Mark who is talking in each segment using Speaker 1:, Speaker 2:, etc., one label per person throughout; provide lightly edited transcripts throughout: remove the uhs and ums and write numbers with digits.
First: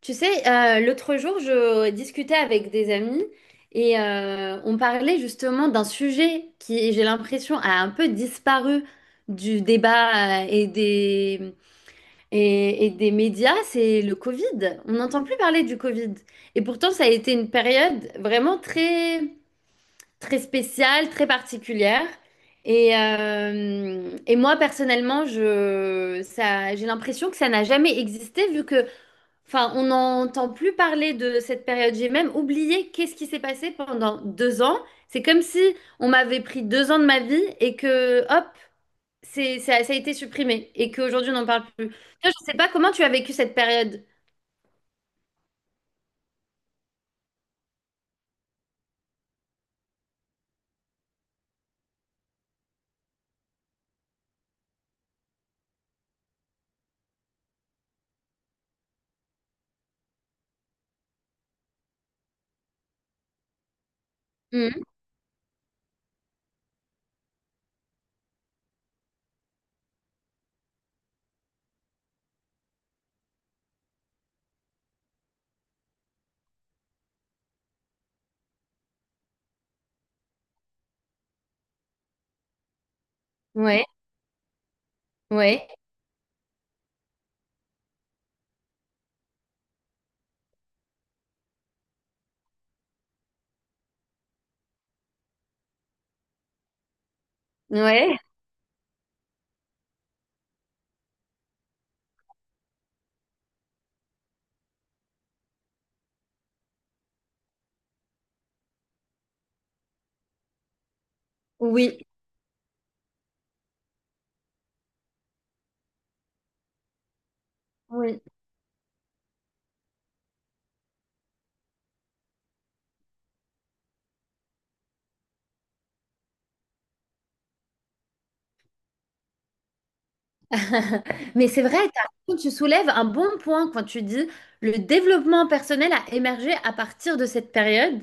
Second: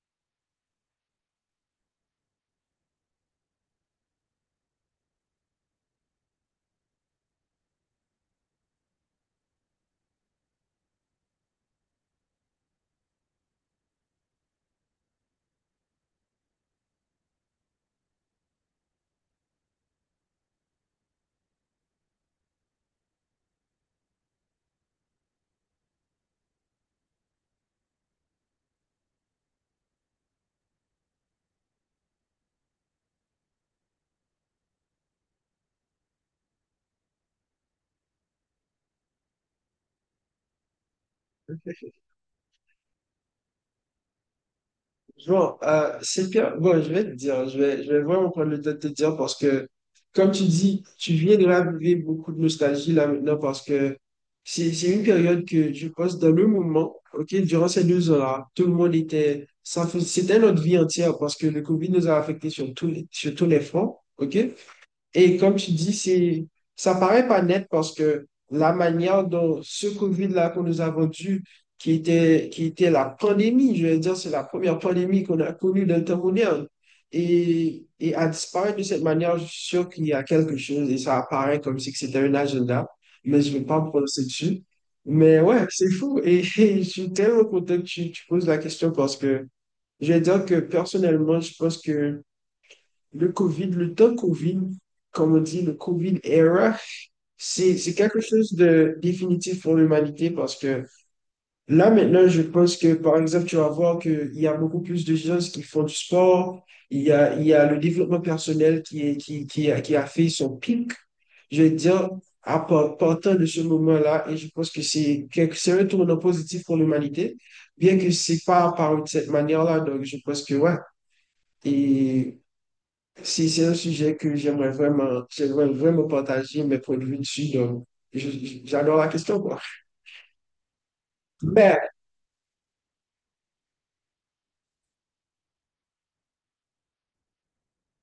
Speaker 1: Tu sais, l'autre jour, je discutais avec des amis et on parlait justement d'un sujet qui, j'ai l'impression, a un peu disparu du débat et des médias, c'est le Covid. On n'entend plus parler du Covid. Et pourtant, ça a été une période vraiment très, très spéciale, très particulière. Et moi, personnellement, j'ai l'impression que ça n'a jamais existé vu que, enfin, on n'entend plus parler de cette période. J'ai même oublié qu'est-ce qui s'est passé pendant 2 ans. C'est comme si on m'avait pris 2 ans de ma vie et que, hop, ça a été supprimé et qu'aujourd'hui on n'en parle plus. Toi, je ne sais pas comment tu as vécu cette période.
Speaker 2: Bon, c'est pire. Bon, je vais te dire, je vais vraiment prendre le temps de te dire parce que, comme tu dis, tu viens de raviver beaucoup de nostalgie là maintenant parce que c'est une période que je pense dans le moment, ok, durant ces 2 ans-là, tout le monde était, c'était notre vie entière parce que le COVID nous a affectés sur tous les fronts, ok?
Speaker 1: Oui.
Speaker 2: Et comme tu dis, ça paraît pas net parce que la manière dont ce Covid-là qu'on nous a vendu, qui était la pandémie, je veux dire, c'est la première pandémie qu'on a connue dans le temps moderne, et à disparaître de cette manière, je suis sûr qu'il y a quelque chose et ça apparaît comme si que c'était un agenda, mais je ne vais pas
Speaker 1: Ouais,
Speaker 2: me prononcer dessus. Mais ouais,
Speaker 1: ouais,
Speaker 2: c'est fou et, et je suis tellement content que tu poses la question parce que je vais dire que personnellement, je pense que le Covid, le temps Covid, comme on dit, le Covid era, c'est
Speaker 1: ouais,
Speaker 2: quelque chose de définitif pour l'humanité parce que là, maintenant, je pense que, par exemple, tu vas voir qu'il y a beaucoup plus de gens qui font du sport, il y a le développement personnel qui est, qui a fait son pic, je veux
Speaker 1: oui,
Speaker 2: dire, partant de ce moment-là, et je pense que c'est un tournant positif pour l'humanité, bien que
Speaker 1: oui.
Speaker 2: c'est pas apparu de cette manière-là, donc je pense que, ouais, et si c'est un sujet que j'aimerais vraiment partager mes points de vue dessus, donc j'adore la question, quoi.
Speaker 1: Mais c'est vrai,
Speaker 2: Mais
Speaker 1: t'as raison, tu soulèves un bon point quand tu dis le développement personnel a émergé à partir de cette période.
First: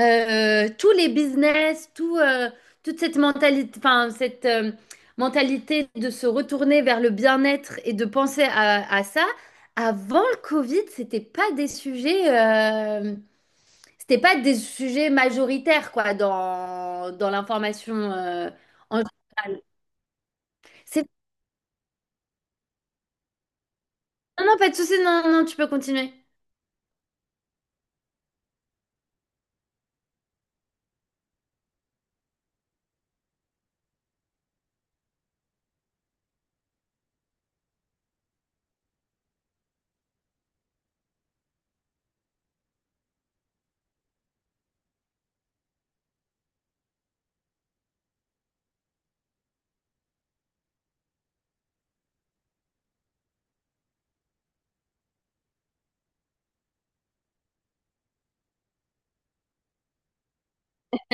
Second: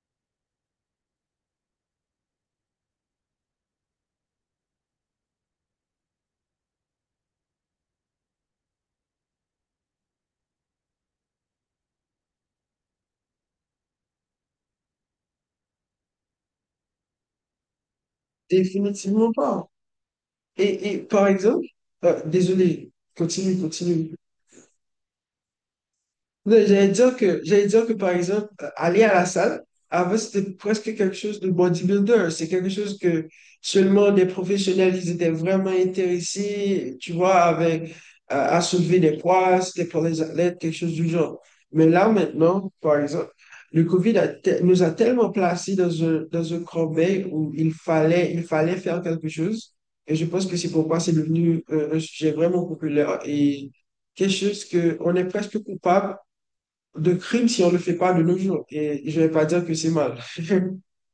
Speaker 1: Tous les business, toute cette mentalité, enfin, cette mentalité de se retourner vers le bien-être et de penser à ça, avant le Covid, c'était pas des sujets majoritaires, quoi, dans l'information, en
Speaker 2: définitivement
Speaker 1: général.
Speaker 2: pas. Et
Speaker 1: C'est.
Speaker 2: par exemple, désolé, continue, continue.
Speaker 1: Non, non, pas de souci, non, non, tu peux continuer.
Speaker 2: Non, J'allais dire que, par exemple, aller à la salle, avant, c'était presque quelque chose de bodybuilder. C'est quelque chose que seulement des professionnels, ils étaient vraiment intéressés, tu vois, avec, à soulever des poids, c'était pour les athlètes, quelque chose du genre. Mais là, maintenant, par exemple, le COVID nous a tellement placés dans un creux où il fallait faire quelque chose. Et je pense que c'est pourquoi c'est devenu un sujet vraiment populaire et quelque chose que on est presque coupable de crime si on ne le fait pas de nos jours. Et je ne vais pas dire que c'est mal.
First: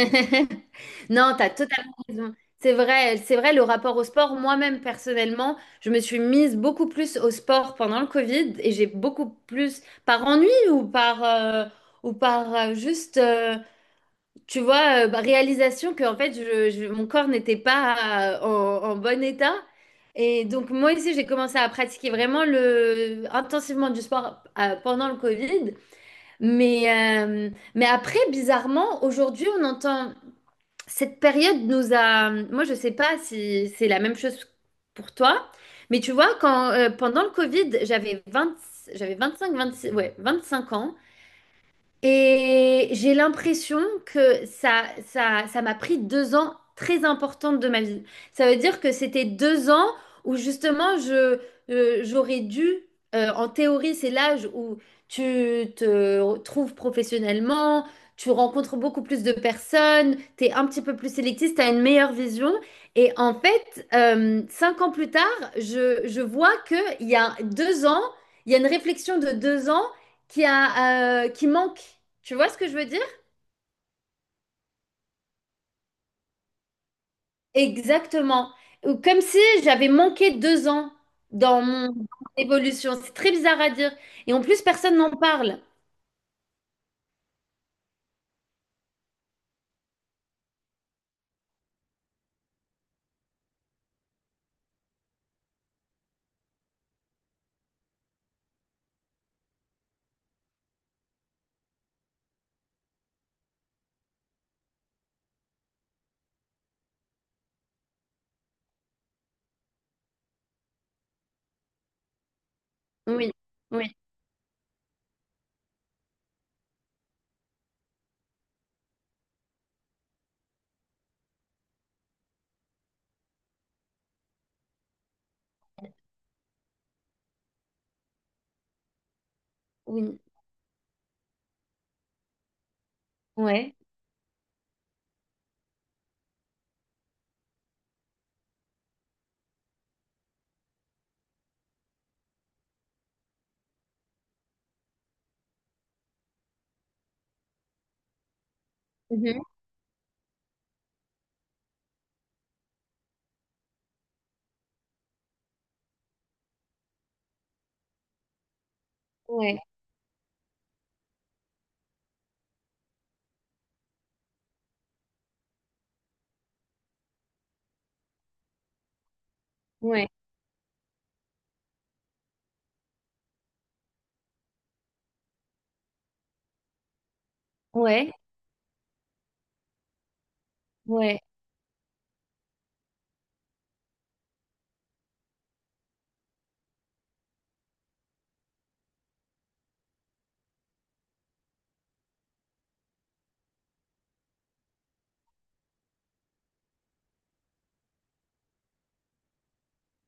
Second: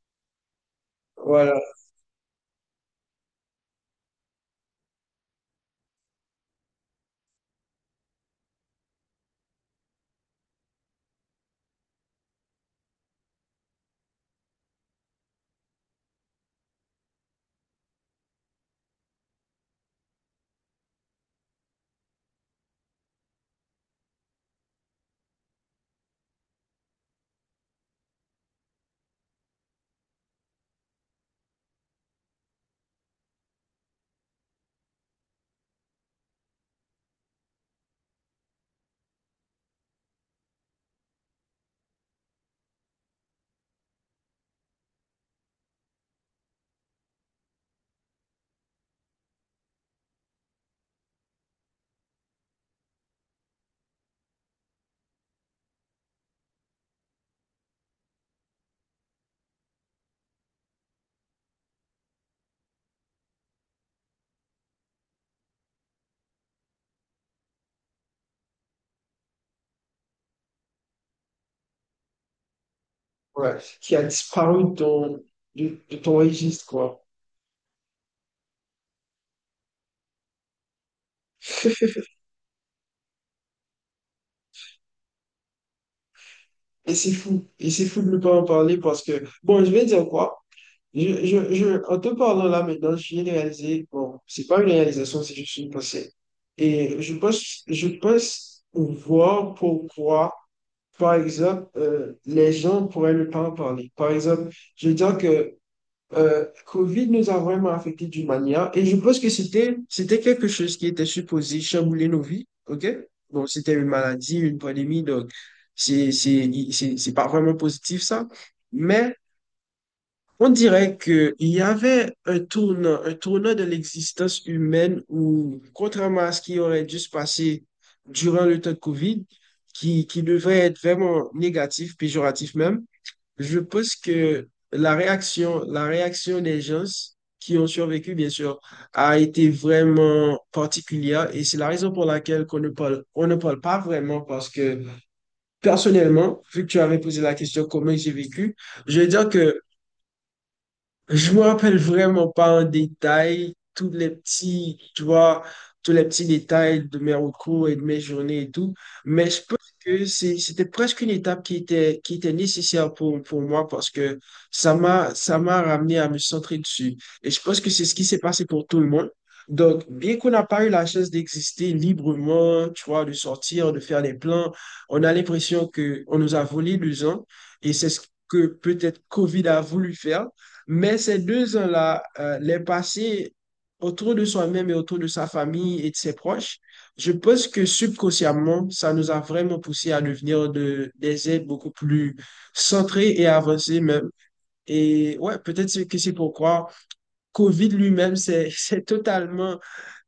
Speaker 1: Non, t'as
Speaker 2: Voilà,
Speaker 1: totalement raison. C'est vrai, le rapport au sport, moi-même personnellement, je me suis mise beaucoup plus au sport pendant le Covid et j'ai beaucoup plus, par ennui ou par juste, tu vois, bah, réalisation que en fait, mon corps n'était pas en bon état. Et donc, moi aussi, j'ai commencé à pratiquer vraiment intensivement du sport pendant le Covid. Mais, euh, mais après, bizarrement, aujourd'hui, on entend. Cette période nous a. Moi, je sais pas si c'est la même chose pour toi, mais tu vois, pendant le Covid, j'avais 25 26, ouais, 25 ans. Et j'ai l'impression que ça m'a pris 2 ans très importantes de ma vie. Ça veut dire que c'était 2 ans où justement j'aurais dû, en théorie, c'est l'âge où tu te trouves professionnellement, tu rencontres beaucoup plus de personnes, tu es un petit peu plus sélectif, tu as une meilleure vision. Et en fait, 5 ans plus tard, je vois qu'il y a 2 ans, il y a une réflexion de 2 ans qui manque. Tu vois ce que je veux dire?
Speaker 2: ouais. Qui a disparu de ton registre, quoi.
Speaker 1: Exactement. Ou comme si j'avais manqué 2 ans dans mon évolution. C'est très bizarre à dire. Et en plus, personne n'en parle.
Speaker 2: Et c'est fou. Et c'est fou de ne pas en parler parce que, bon, je vais dire quoi. En te parlant là maintenant, j'ai réalisé, bon, c'est pas une réalisation, c'est juste une pensée. Et je pense voir pourquoi, par exemple, les gens pourraient ne pas en parler. Par exemple, je veux dire que Covid nous a vraiment affectés d'une manière, et je pense que c'était quelque chose qui était supposé chambouler nos vies, ok?
Speaker 1: Oui,
Speaker 2: Donc, c'était une
Speaker 1: oui,
Speaker 2: maladie, une pandémie, donc c'est pas vraiment positif ça, mais on dirait que il y avait un tournant de l'existence humaine où, contrairement à ce qui aurait dû se passer durant le temps de Covid, qui
Speaker 1: oui.
Speaker 2: qui devrait être vraiment négatif, péjoratif même. Je
Speaker 1: Ouais.
Speaker 2: pense que la réaction des gens qui ont survécu, bien sûr, a été vraiment particulière et c'est la raison pour laquelle qu'on ne parle pas vraiment parce que personnellement, vu que tu avais posé la question comment j'ai vécu, je vais dire
Speaker 1: Mhm.
Speaker 2: que je me rappelle vraiment pas en détail tu vois, tous les petits détails de mes recours et de mes journées et tout, mais je pense
Speaker 1: Ouais,
Speaker 2: que c'était presque une étape qui était nécessaire pour moi parce que ça m'a ramené à me centrer dessus. Et je pense que c'est ce qui s'est passé pour tout le monde. Donc,
Speaker 1: ouais,
Speaker 2: bien qu'on n'a pas eu la chance d'exister librement, tu vois, de sortir, de faire des plans, on a l'impression que on nous a volé 2 ans et c'est ce
Speaker 1: ouais,
Speaker 2: que peut-être COVID a voulu faire. Mais ces
Speaker 1: ouais,
Speaker 2: 2 ans-là, les passer autour de soi-même et autour de sa famille et de ses proches, je pense que subconsciemment, ça nous a vraiment poussé à devenir des êtres beaucoup plus centrés et avancés même. Et ouais, peut-être que c'est pourquoi COVID lui-même s'est s'est totalement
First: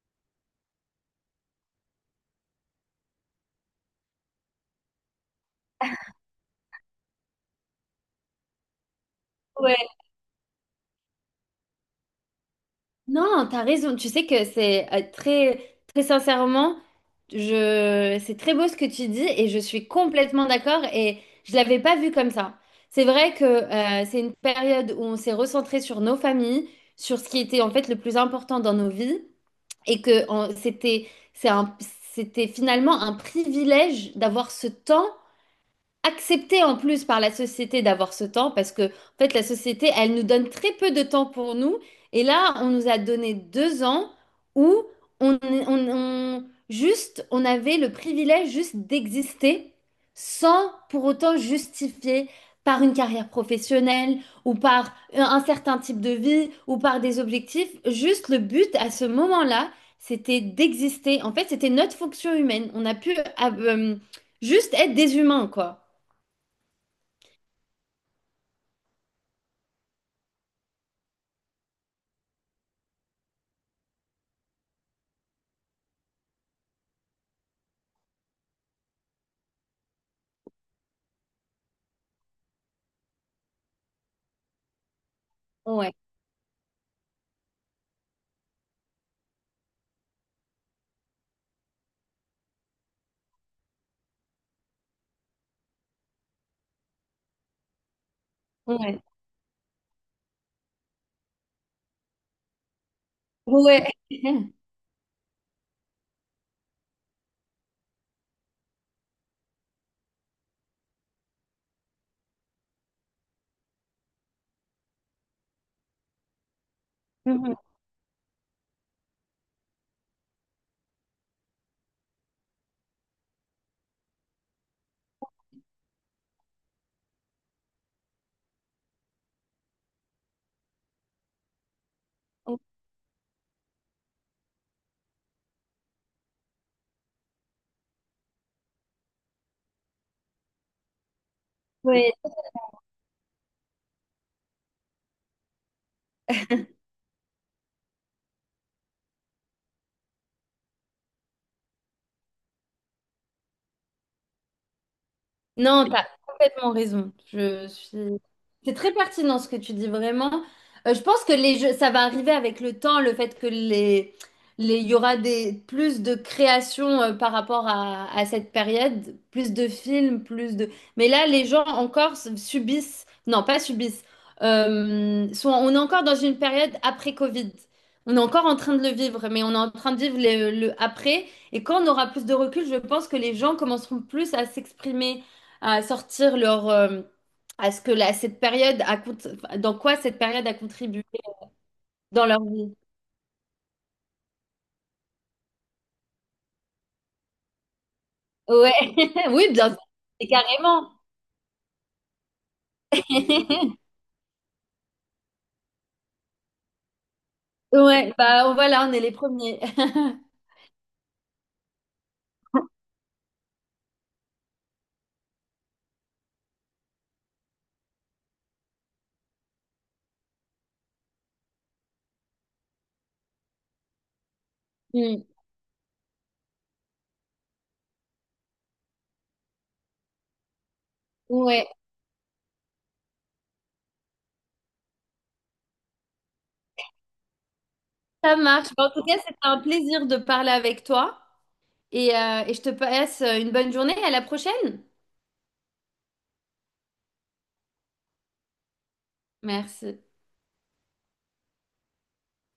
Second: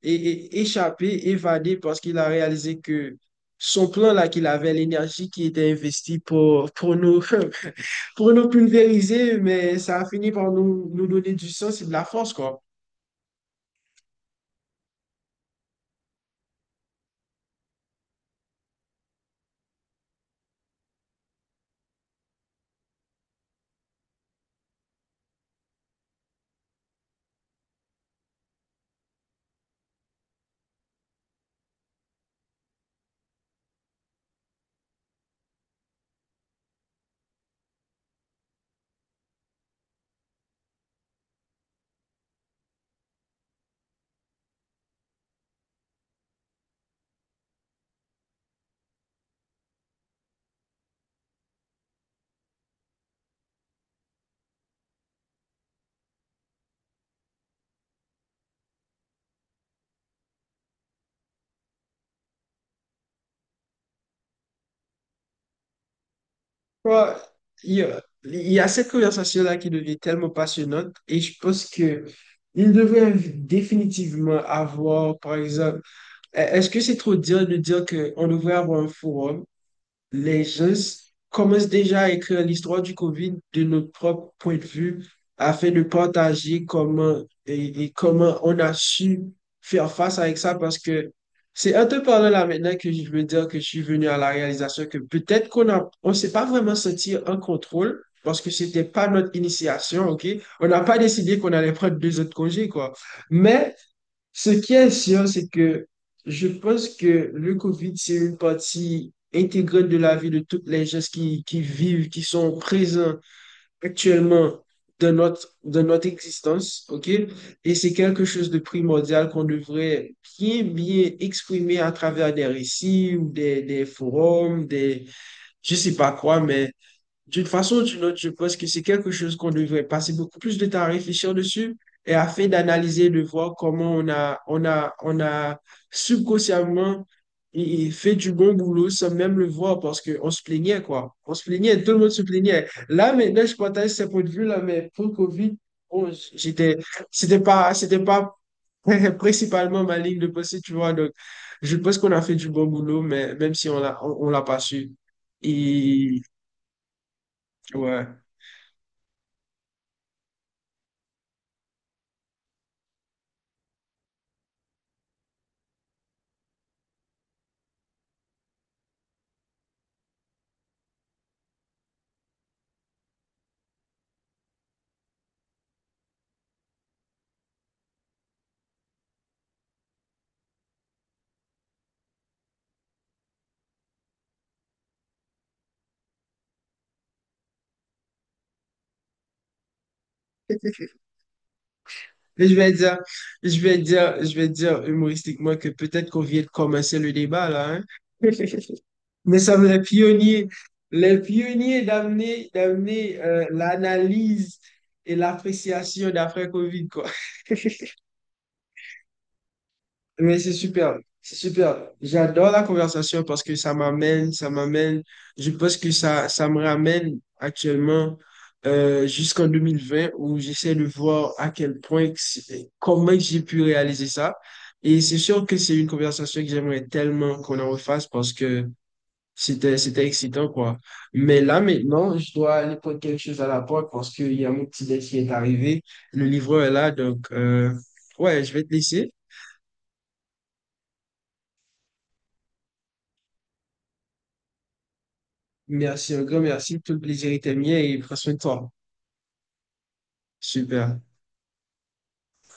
Speaker 2: échappé, évadé, parce qu'il a réalisé que son plan là qu'il avait, l'énergie qui était investie pour nous, pour nous pulvériser, mais
Speaker 1: ouais.
Speaker 2: ça a fini par nous donner du sens et de la force, quoi.
Speaker 1: Non, t'as raison. Tu sais que c'est très, très sincèrement, c'est très beau ce que tu dis et je suis complètement d'accord et je l'avais pas vu comme ça. C'est vrai que c'est une période où on s'est recentré sur nos familles, sur ce qui était en fait le plus important dans nos vies et que c'est un- c'était finalement un privilège d'avoir ce temps accepté en plus par la société d'avoir ce temps parce que, en fait, la société, elle nous donne très peu de temps pour nous. Et là, on nous a donné 2 ans où on, on- on- juste, on avait le privilège juste d'exister sans pour autant justifier par une carrière professionnelle ou par un certain type de vie ou par des objectifs. Juste le but à ce moment-là, c'était d'exister. En fait, c'était notre fonction humaine. On a pu euh, juste être des humains, quoi.
Speaker 2: Quoi, il y a cette conversation-là qui devient tellement passionnante et je pense que il devrait définitivement avoir, par exemple, est-ce que c'est trop dire de dire qu'on devrait avoir un forum? Les gens commencent déjà à écrire l'histoire du COVID de notre propre point de vue afin de
Speaker 1: Ouais,
Speaker 2: partager comment et comment on a su faire face avec ça parce que c'est en te parlant là maintenant que je veux dire que je suis venu à la réalisation que peut-être qu'on s'est pas vraiment senti en contrôle parce que c'était
Speaker 1: ouais,
Speaker 2: pas notre initiation, OK? On n'a pas décidé qu'on allait prendre deux autres congés, quoi. Mais
Speaker 1: ouais.
Speaker 2: ce qui est sûr, c'est que je pense que le COVID, c'est une partie intégrante de la vie de toutes les gens qui vivent, qui sont présents actuellement dans notre existence, OK?
Speaker 1: Mhm.
Speaker 2: Et c'est quelque chose de primordial qu'on devrait bien, bien exprimer à travers des récits ou des forums, je sais pas quoi, mais d'une façon ou d'une autre, je pense que c'est quelque chose qu'on devrait passer beaucoup plus de temps à réfléchir dessus et afin d'analyser, de voir comment on a subconsciemment et fait du bon boulot sans même le voir parce qu'on se plaignait, quoi. On se plaignait, tout le monde
Speaker 1: Ouais.
Speaker 2: se plaignait. Là, maintenant, je partage ce point de vue-là, mais pour COVID, bon, c'était pas principalement ma ligne de pensée, tu vois. Donc, je pense qu'on a fait du bon boulot, mais même si on l'a pas su.
Speaker 1: Non, tu as
Speaker 2: Et,
Speaker 1: complètement raison. Je suis.
Speaker 2: ouais.
Speaker 1: C'est très pertinent ce que tu dis vraiment. Je pense que les jeux, ça va arriver avec le temps, le fait que il y aura plus de créations par rapport à cette période, plus de films, plus de. Mais là, les gens encore subissent, non, pas subissent, on est encore dans une période après Covid. On est encore en train de le vivre, mais on est en train de vivre le après. Et quand on aura plus de recul, je pense que les gens commenceront plus à s'exprimer à sortir leur à ce que cette période enfin, dans quoi cette période a contribué dans leur
Speaker 2: Mais Je vais
Speaker 1: vie.
Speaker 2: dire, je vais dire, je vais dire humoristiquement que peut-être qu'on vient de commencer le débat là, hein.
Speaker 1: Ouais,
Speaker 2: Mais
Speaker 1: oui,
Speaker 2: ça
Speaker 1: bien sûr. Et carrément.
Speaker 2: les pionniers d'amener l'analyse et l'appréciation d'après Covid, quoi.
Speaker 1: Ouais, bah voilà, on est les premiers.
Speaker 2: Mais c'est super, c'est super. J'adore la conversation parce que je pense que ça me ramène actuellement jusqu'en 2020 où j'essaie de voir à quel point, que comment j'ai pu réaliser ça. Et c'est
Speaker 1: Mm.
Speaker 2: sûr que c'est une conversation que j'aimerais tellement qu'on en refasse parce que c'était excitant, quoi. Mais là,
Speaker 1: Ouais,
Speaker 2: maintenant, je dois aller prendre quelque chose à la porte parce qu'il y a mon petit déj qui est arrivé. Le livreur est là, donc,
Speaker 1: ça
Speaker 2: ouais, je vais
Speaker 1: marche.
Speaker 2: te
Speaker 1: Bon, en tout
Speaker 2: laisser.
Speaker 1: cas, c'était un plaisir de parler avec toi et je te passe une bonne journée. À la prochaine.
Speaker 2: Merci un grand merci. Tout le plaisir était mien et prends soin de toi.
Speaker 1: Merci.
Speaker 2: Super.